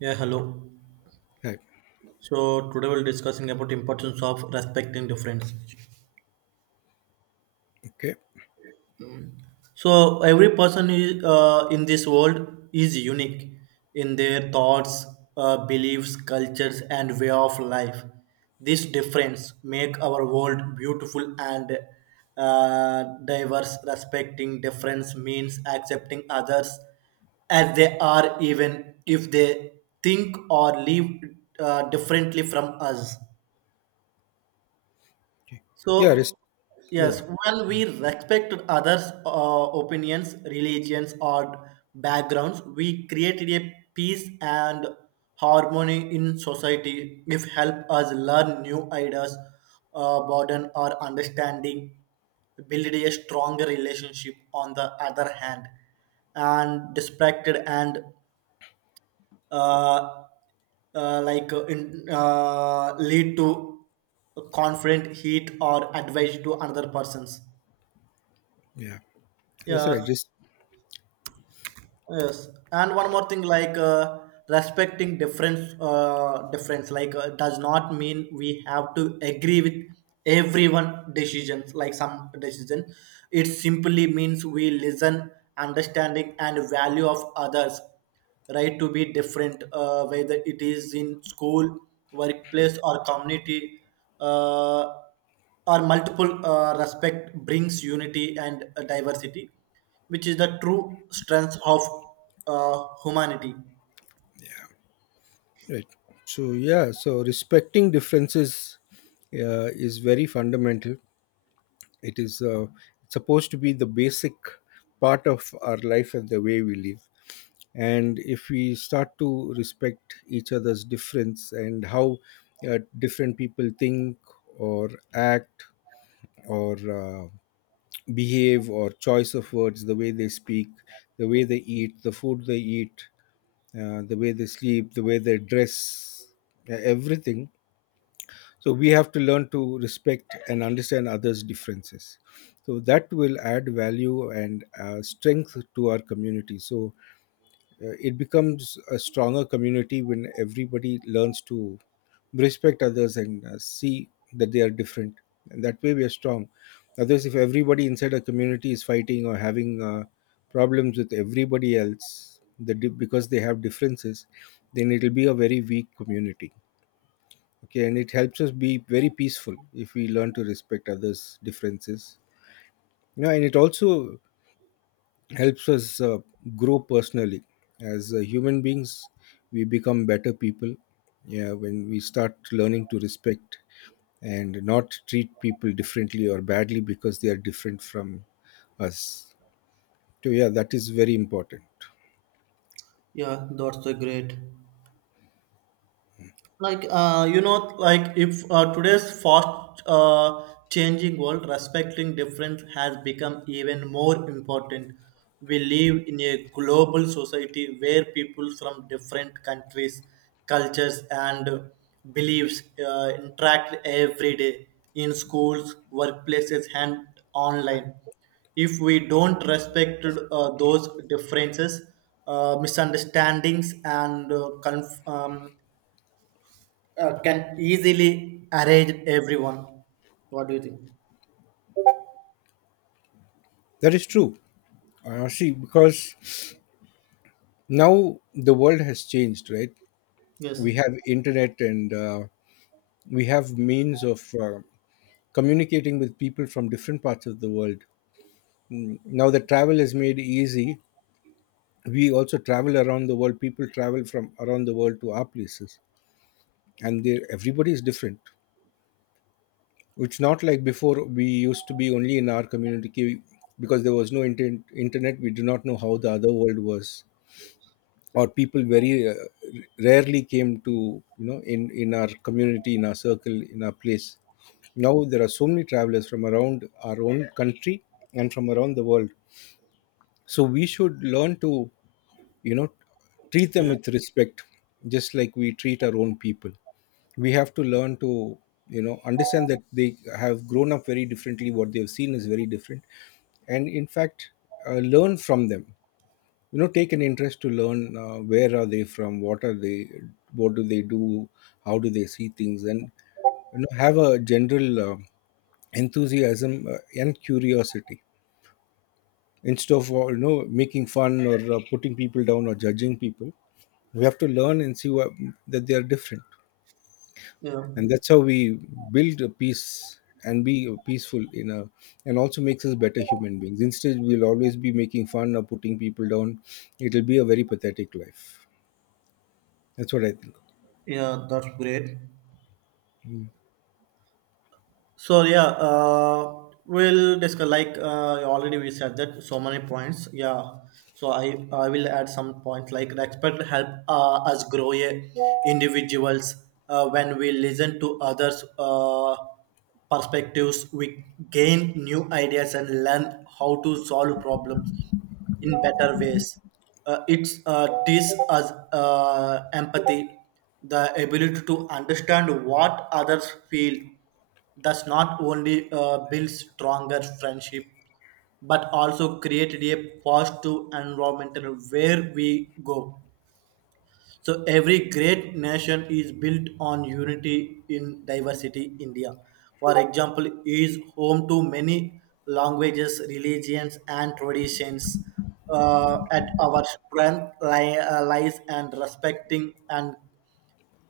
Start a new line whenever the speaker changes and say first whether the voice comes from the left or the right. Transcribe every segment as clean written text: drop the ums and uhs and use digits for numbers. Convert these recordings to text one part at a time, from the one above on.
right: Yeah, hello.
left: Hi.
right: So today we'll discussing about importance of respecting difference.
left: Okay.
right: So every person is in this world is unique in their thoughts, beliefs, cultures, and way of life. This difference make our world beautiful and diverse. Respecting difference means accepting others as they are, even if they think or live differently from us.
left: Okay. Yeah. Res-
right: So,
left: yeah.
right: yes, while we
left: Mm.
right: respect others' opinions, religions, or backgrounds, we created a peace and harmony in society. If help us learn new ideas, broaden our understanding, build a stronger relationship. On the other hand, and distracted and uh, lead to confident heat or advice to another persons.
left: Yeah. That's
right: Yeah.
left: right. Just.
right: Yes, and one more thing, respecting difference, does not mean we have to agree with everyone decisions. Like some decision, it simply means we listen, understanding, and value of others. Right to be different, whether it is in school, workplace, or community. Uh, or multiple respect brings unity and diversity, which is the true strength of humanity.
left: Right. So, yeah. So respecting differences is very fundamental. It is supposed to be the basic part of our life and the way we live. And if we start to respect each other's difference and how different people think or act or behave or choice of words, the way they speak, the way they eat, the food they eat, the way they sleep, the way they dress, everything. So we have to learn to respect and understand others' differences. So that will add value and strength to our community. So it becomes a stronger community when everybody learns to respect others and see that they are different, and that way we are strong others. If everybody inside a community is fighting or having problems with everybody else, because they have differences, then it will be a very weak community. Okay, and it helps us be very peaceful if we learn to respect others differences, and it also helps us grow personally as human beings. We become better people. Yeah, when we start learning to respect and not treat people differently or badly because they are different from us. So, yeah, that is very important.
right: Yeah, that's a great. Like you know like if today's fast changing world, respecting difference has become even more important. We live in a global society where people from different countries, cultures, and beliefs interact every day in schools, workplaces, and online. If we don't respect those differences, misunderstandings, and can easily arrange everyone. What do you think?
left: That is true. See, because now the world has changed, right?
right: Yes.
left: We have internet, and we have means of communicating with people from different parts of the world. Now that travel is made easy, we also travel around the world. People travel from around the world to our places, and everybody is different. It's not like before. We used to be only in our community because there was no internet. We do not know how the other world was, or people very rarely came to, in our community, in our circle, in our place. Now there are so many travelers from around our own country and from around the world. So we should learn to, you know treat them
right: Yeah,
left: with respect, just like we treat our own people. We have to learn to, understand that they have grown up very differently. What they have seen is very different. And in fact, learn from them. You know, take an interest to learn where are they from, what are they, what do they do, how do they see things. And you know, have a general enthusiasm and curiosity, instead of making fun or putting people down or judging people. We have to learn and see what, that they are different.
right: yeah,
left: And that's how we build a peace and be peaceful in a, and also makes us better human beings. Instead we'll always be making fun or putting people down. It'll be a very pathetic life. That's what I think.
right: yeah. That's great.
left: Mm.
right: So yeah, we'll discuss already we said that so many points. Yeah, so I will add some points like respect help us grow a individuals when we listen to others. Perspectives we gain new ideas and learn how to solve problems in better ways. It teaches us empathy, the ability to understand what others feel, does not only build stronger friendship, but also created a positive environmental where we go. So every great nation is built on unity in diversity. India, for example, is home to many languages, religions, and traditions. At our strength lies and respecting and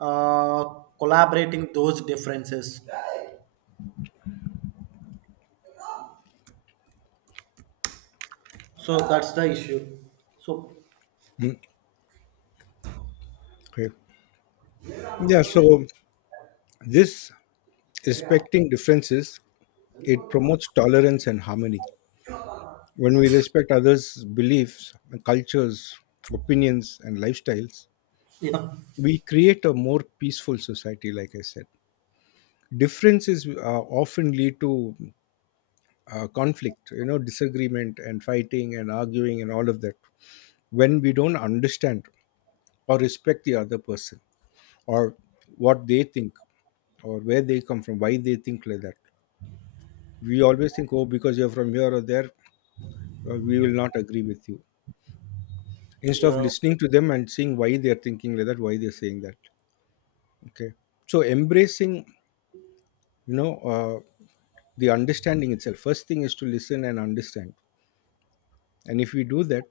right: uh, collaborating those differences. So that's the issue. So
left: Mm. Okay, yeah, so this, respecting differences, it promotes tolerance and harmony. When we respect others beliefs, cultures, opinions and lifestyles,
right: yeah,
left: we create a more peaceful society, like I said. Differences often lead to conflict, disagreement and fighting and arguing and all of that. When we don't understand or respect the other person, or what they think, or where they come from, why they think like that, we always think, oh, because you're from here or there, we will not agree with you. Instead of
right: yeah,
left: listening to them and seeing why they're thinking like that, why they're saying that. Okay, so embracing, you know uh, the understanding itself, first thing is to listen and understand. And if we do that,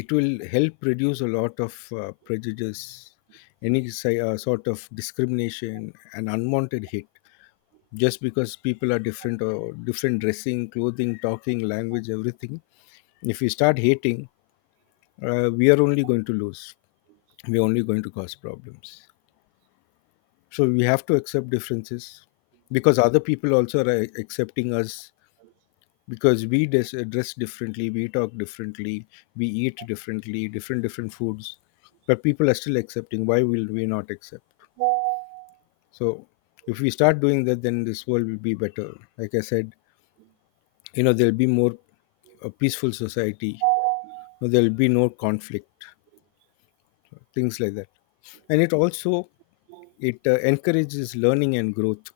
left: it will help reduce a lot of prejudice, any sort of discrimination and unwanted hate. Just because people are different, or different dressing, clothing, talking, language, everything. If we start hating, we are only going to lose. We are only going to cause problems. So we have to accept differences, because other people also are accepting us. Because we dress differently, we talk differently, we eat differently, different different foods. But people are still accepting. Why will we not accept? So if we start doing that, then this world will be better, like I said. There'll be more a peaceful society, there'll be no conflict, things like that. And it also, it encourages learning and growth.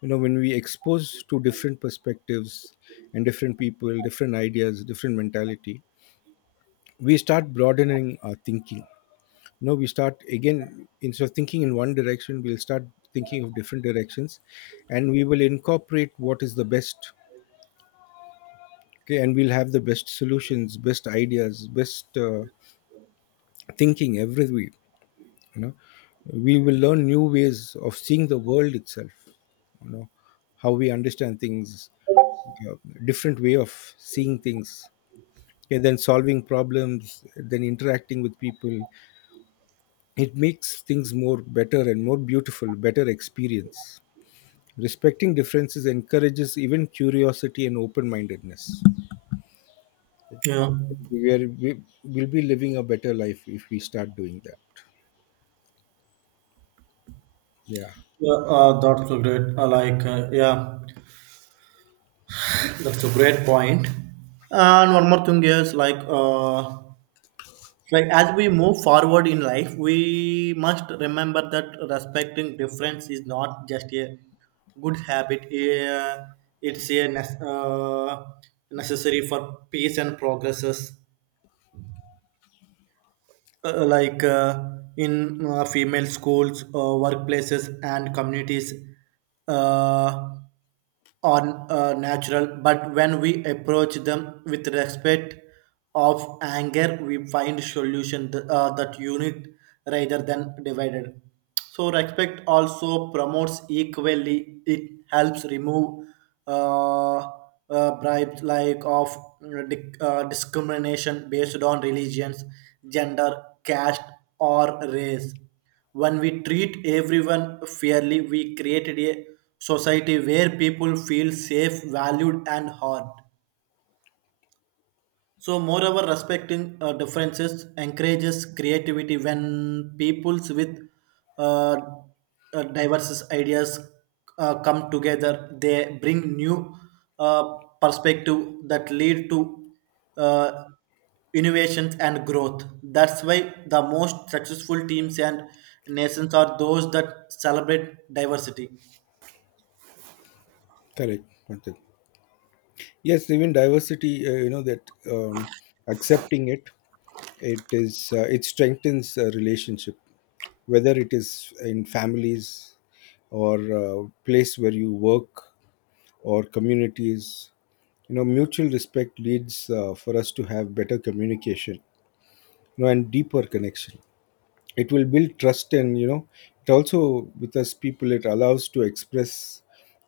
left: When we expose to different perspectives, and different people, different ideas, different mentality, we start broadening our thinking. No, we start again. Instead of thinking in one direction, we'll start thinking of different directions, and we will incorporate what is the best. Okay, and we'll have the best solutions, best ideas, best thinking every week. you know we will learn new ways of seeing the world itself. you know how we understand things, uh, different way of seeing things. Okay, then solving problems, then interacting with people. It makes things more better and more beautiful, better experience. Respecting differences encourages even curiosity and open-mindedness.
right: yeah,
left: We will be living a better life if we start doing that. Yeah.
right: yeah. That's a great. Yeah, that's a great point. And one more thing is like as we move forward in life, we must remember that respecting difference is not just a good habit. It's necessary for peace and progresses. uh, like uh, in female schools, workplaces, and communities. Uh, are natural, but when we approach them with respect of anger, we find solution that unit rather than divided. So respect also promotes equally. It helps remove uh, bribes like of discrimination based on religions, gender, caste, or race. When we treat everyone fairly, we create a society where people feel safe, valued, and heard. So, moreover, respecting differences encourages creativity when peoples with uh, diverse ideas come together. They bring new uh, perspective that lead to uh, innovations and growth. That's why the most successful teams and nations are those that celebrate diversity.
left: Correct, Panthak. Yes, even diversity, you know that, accepting it is, it strengthens a relationship, whether it is in families, or uh, place where you work, or communities. Mutual respect leads for us to have better communication, and deeper connection. It will build trust. And it also with us people, it allows to express,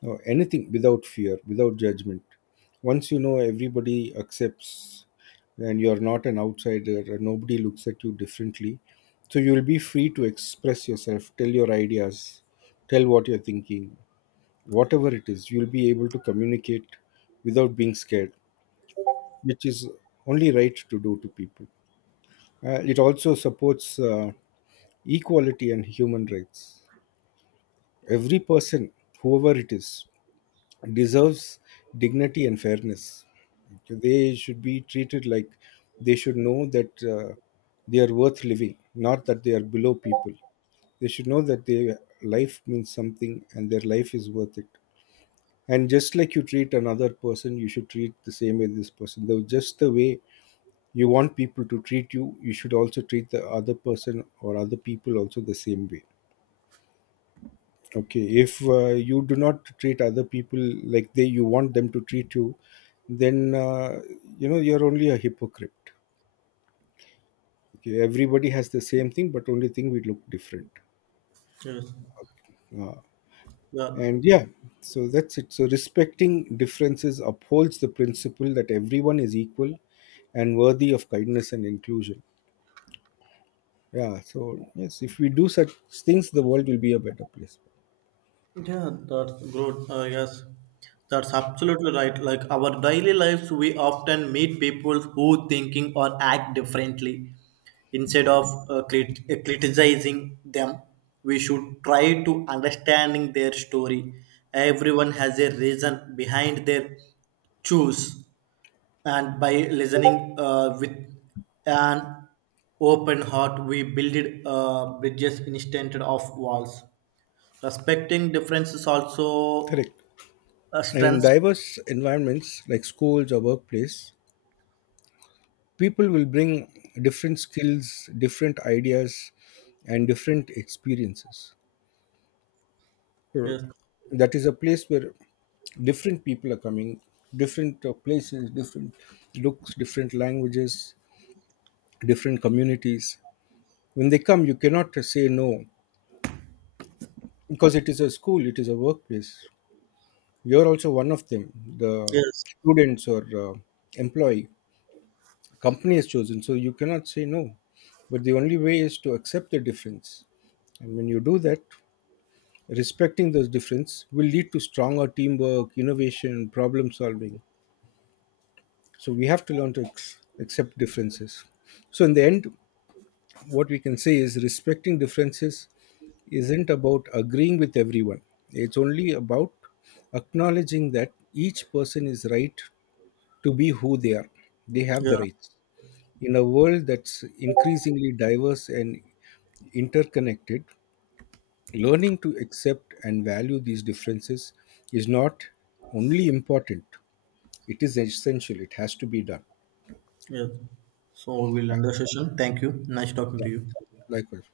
left: anything without fear, without judgment. Once everybody accepts, and you're not an outsider, and nobody looks at you differently, so you'll be free to express yourself, tell your ideas, tell what you're thinking, whatever it is. You'll be able to communicate without being scared, which is only right to do to people. It also supports equality and human rights. Every person, whoever it is, deserves dignity and fairness. They should be treated like, they should know that they are worth living, not that they are below people. They should know that their life means something and their life is worth it. And just like you treat another person, you should treat the same way this person. Though just the way you want people to treat you, you should also treat the other person or other people also the same way. Okay, if you do not treat other people like, they you want them to treat you, then you're only a hypocrite. Okay, everybody has the same thing, but only thing we look different
right: Yes.
left: uh,
right: Yeah.
left: and yeah. So that's it. So respecting differences upholds the principle that everyone is equal and worthy of kindness and inclusion. Yeah, so yes, if we do such things, the world will be a better place.
right: Yeah, that's good. Yes, that's absolutely right. Like our daily lives, we often meet people who thinking or act differently. Instead of criticizing them, we should try to understanding their story. Everyone has a reason behind their choose, and by listening with an open heart, we build bridges instead of walls. Respecting difference is also
left: Correct.
right: a
left: In
right: strength.
left: diverse environments like schools or workplace, people will bring different skills, different ideas, and different experiences. So
right: Yes.
left: that is a place where different people are coming, different places, different looks, different languages, different communities. When they come, you cannot say no, because it is a school, it is a workplace. You're also one of them, the
right: Yes.
left: students or employee company has chosen. So you cannot say no. But the only way is to accept the difference. And when you do that, respecting those difference will lead to stronger teamwork, innovation, problem solving. So we have to learn to accept differences. So in the end, what we can say is respecting differences isn't about agreeing with everyone. It's only about acknowledging that each person is right to be who they are. They have
right: Yeah.
left: the rights. In a world that's increasingly diverse and interconnected, learning to accept and value these differences is not only important, it is essential. It has to be done.
right: Yes. So we'll end the session. Thank you. Nice talking
left: Yeah,
right: to you.
left: likewise.